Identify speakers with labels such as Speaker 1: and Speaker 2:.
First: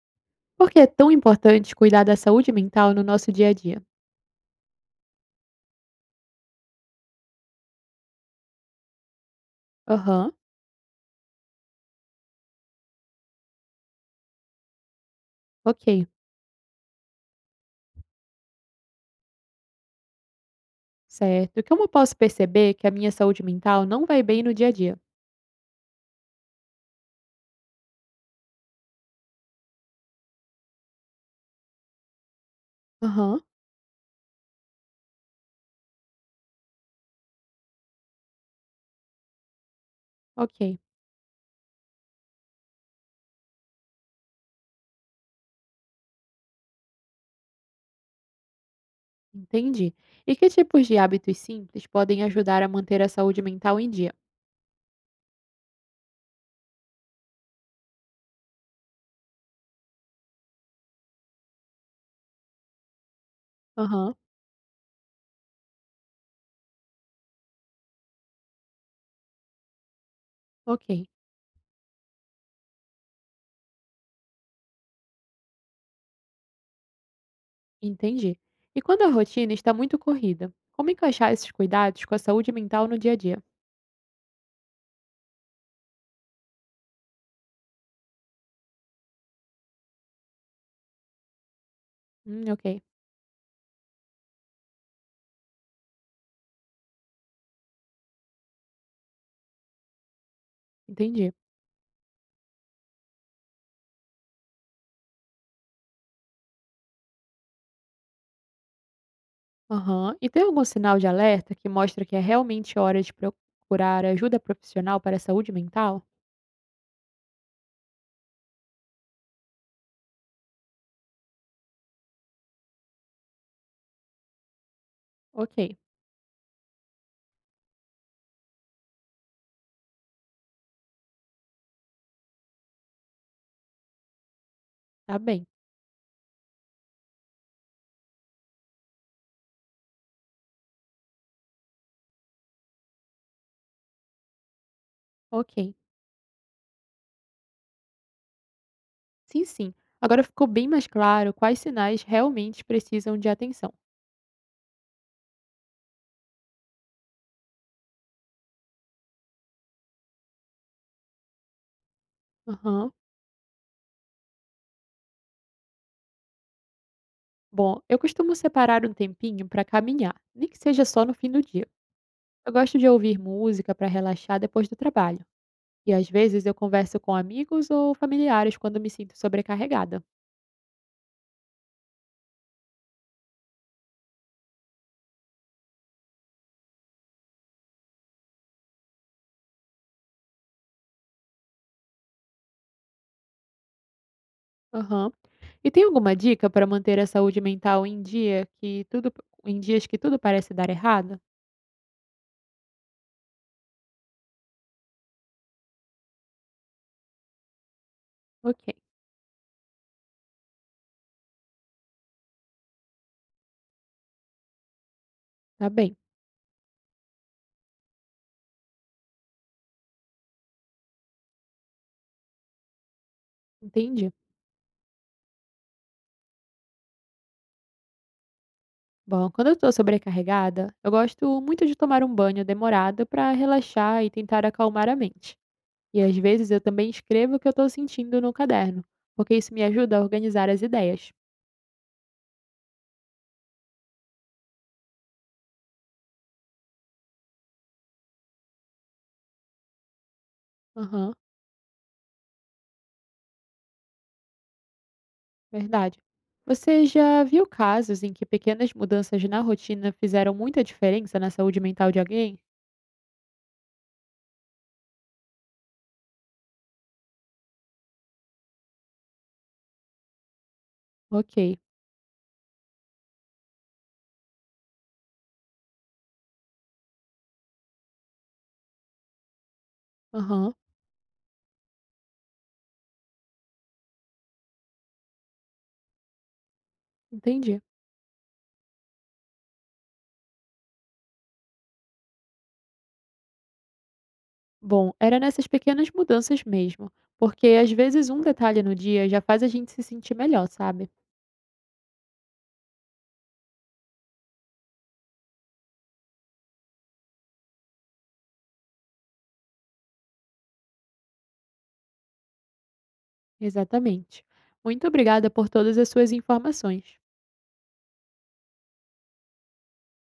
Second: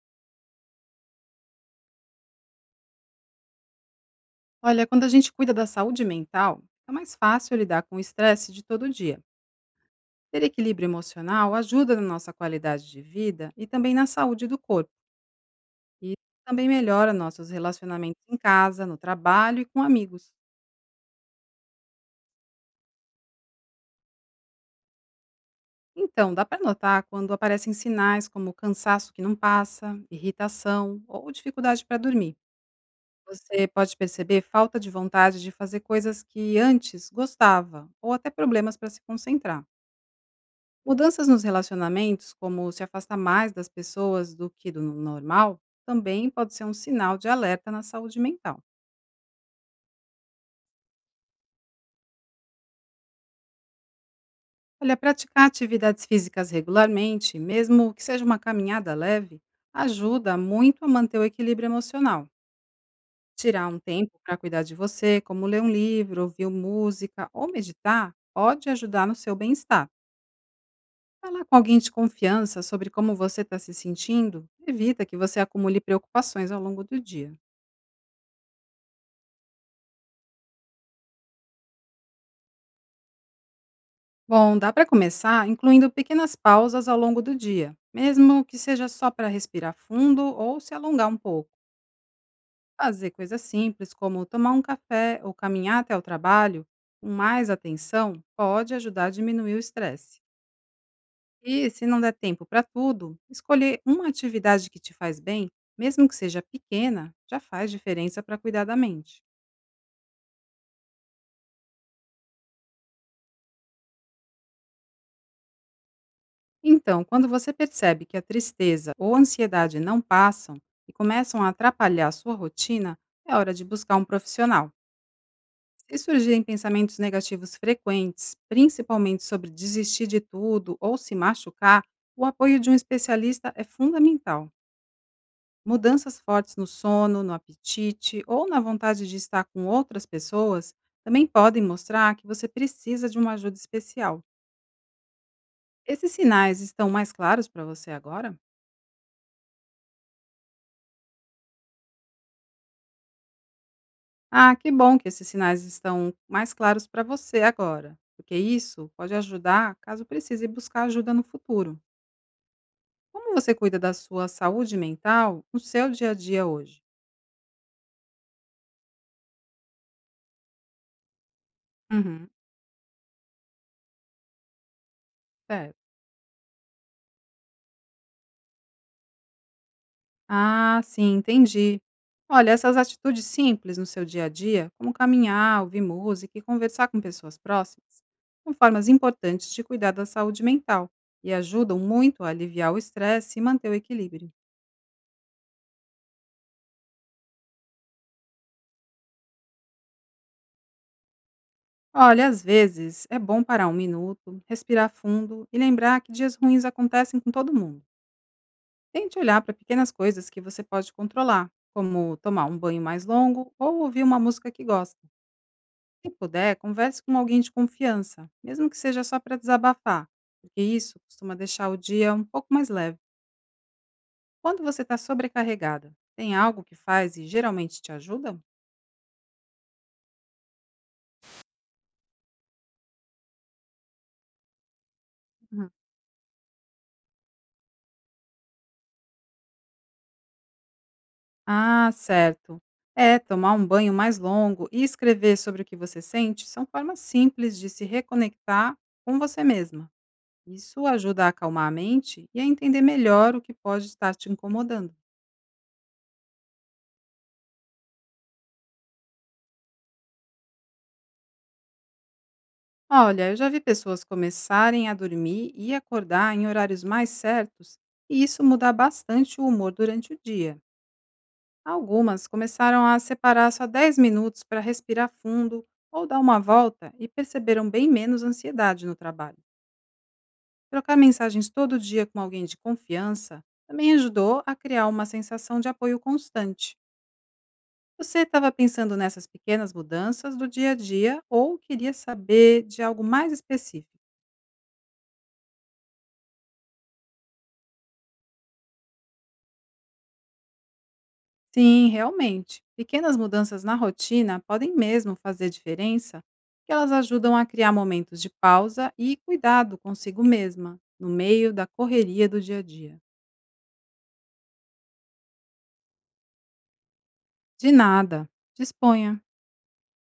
Speaker 1: Por que é tão importante cuidar da saúde mental no nosso dia a dia?
Speaker 2: Olha, quando a gente cuida da saúde mental, é mais fácil lidar com o estresse de todo dia.
Speaker 1: Aham,
Speaker 2: Ter equilíbrio emocional ajuda na nossa qualidade de vida e também na saúde do corpo.
Speaker 1: ok,
Speaker 2: E também melhora nossos relacionamentos em casa, no trabalho e com amigos.
Speaker 1: certo. Como eu posso perceber é que a minha saúde mental não vai bem no dia a dia?
Speaker 2: Então, dá para notar quando aparecem sinais como cansaço que não passa, irritação ou dificuldade para dormir.
Speaker 1: Aham,
Speaker 2: Você pode perceber falta de vontade de fazer coisas que antes gostava ou até problemas para se concentrar.
Speaker 1: ok,
Speaker 2: Mudanças nos relacionamentos, como se afastar mais das pessoas do que do normal, também pode ser um sinal de alerta na saúde mental.
Speaker 1: entendi. E que tipos de hábitos simples podem ajudar a manter a saúde mental em dia?
Speaker 2: Olha, praticar atividades físicas regularmente, mesmo que seja uma caminhada leve, ajuda muito a manter o equilíbrio emocional. Tirar um tempo
Speaker 1: Aham,
Speaker 2: para cuidar de você, como ler um livro, ouvir música ou meditar, pode ajudar no seu bem-estar.
Speaker 1: ok,
Speaker 2: Falar com alguém de confiança sobre como você está se sentindo evita que você acumule preocupações ao longo do dia.
Speaker 1: entendi. E quando a rotina está muito corrida, como encaixar esses cuidados com a saúde mental no dia a dia?
Speaker 2: Bom, dá para começar incluindo pequenas pausas ao longo do dia, mesmo que seja só para respirar fundo ou se alongar um pouco.
Speaker 1: Ok,
Speaker 2: Fazer coisas simples como tomar um café ou caminhar até o trabalho com mais atenção pode ajudar a diminuir o estresse.
Speaker 1: entendi.
Speaker 2: E se não der tempo para tudo, escolher uma atividade que te faz bem, mesmo que seja pequena, já faz diferença para cuidar da mente.
Speaker 1: Aham. E tem algum sinal de alerta que mostra que é realmente hora de procurar ajuda profissional para a saúde mental?
Speaker 2: Então, quando você percebe que a tristeza ou ansiedade não passam e começam a atrapalhar a sua rotina, é hora de buscar um profissional.
Speaker 1: Ok,
Speaker 2: Se surgirem pensamentos negativos frequentes, principalmente sobre desistir de tudo ou se machucar, o apoio de um especialista é fundamental.
Speaker 1: tá bem.
Speaker 2: Mudanças fortes no sono, no apetite ou na vontade de estar com outras pessoas também podem mostrar que você precisa de uma ajuda especial.
Speaker 1: Ok.
Speaker 2: Esses sinais estão mais claros para você agora?
Speaker 1: Sim, sim. Agora ficou bem mais claro quais sinais realmente precisam de atenção.
Speaker 2: Ah, que bom que esses sinais estão mais claros para você agora, porque isso pode ajudar caso precise buscar ajuda no futuro.
Speaker 1: Aham.
Speaker 2: Como você cuida da sua saúde mental no seu dia a dia hoje?
Speaker 1: Bom, eu costumo separar um tempinho para caminhar, nem que seja só no fim do dia.
Speaker 2: Uhum,
Speaker 1: Eu gosto de ouvir música para relaxar depois do trabalho.
Speaker 2: certo.
Speaker 1: E às vezes eu converso com amigos ou familiares quando me sinto sobrecarregada.
Speaker 2: Ah, sim, entendi. Olha, essas atitudes simples no seu dia a dia, como caminhar, ouvir música e conversar com pessoas próximas, são formas importantes de cuidar da saúde mental e ajudam muito a aliviar o estresse e manter o equilíbrio.
Speaker 1: Aham. E tem alguma dica para manter a saúde mental em dia que tudo em dias que tudo parece dar errado?
Speaker 2: Olha, às vezes é bom parar um minuto, respirar fundo e lembrar que dias ruins acontecem com todo mundo.
Speaker 1: Ok,
Speaker 2: Tente olhar para pequenas coisas que você pode controlar, como tomar um banho mais longo ou ouvir uma música que gosta.
Speaker 1: tá bem,
Speaker 2: Se puder, converse com alguém de confiança, mesmo que seja só para desabafar, porque isso costuma deixar o dia um pouco mais leve.
Speaker 1: entendi.
Speaker 2: Quando você está sobrecarregada, tem algo que faz e geralmente te ajuda?
Speaker 1: Bom, quando eu estou sobrecarregada, eu gosto muito de tomar um banho demorado para relaxar e tentar acalmar a mente. E às vezes eu também escrevo o que eu estou sentindo no caderno, porque isso me ajuda a organizar as ideias.
Speaker 2: Ah, certo. É, tomar um banho mais longo e escrever sobre o que você sente são formas simples de se reconectar com você mesma. Isso
Speaker 1: Aham,
Speaker 2: ajuda a acalmar a mente e a entender melhor o que pode estar te incomodando.
Speaker 1: verdade. Você já viu casos em que pequenas mudanças na rotina fizeram muita diferença na saúde mental de alguém?
Speaker 2: Olha, eu já vi pessoas começarem a dormir e acordar em horários mais certos, e isso muda bastante o humor durante o dia.
Speaker 1: Ok,
Speaker 2: Algumas começaram a separar só 10 minutos para respirar fundo ou dar uma volta e perceberam bem menos ansiedade no trabalho.
Speaker 1: aham,
Speaker 2: Trocar mensagens todo dia com alguém de confiança também ajudou a criar uma sensação de apoio constante.
Speaker 1: entendi.
Speaker 2: Você estava pensando nessas pequenas mudanças do dia a dia ou queria saber de algo mais específico?
Speaker 1: Bom, era nessas pequenas mudanças mesmo, porque às vezes um detalhe no dia já faz a gente se sentir melhor, sabe?
Speaker 2: Sim, realmente. Pequenas mudanças na rotina podem mesmo fazer diferença, porque elas ajudam a criar momentos de pausa e cuidado consigo mesma, no meio da correria do dia a dia.
Speaker 1: Exatamente. Muito obrigada por todas as suas informações.
Speaker 2: De nada. Disponha.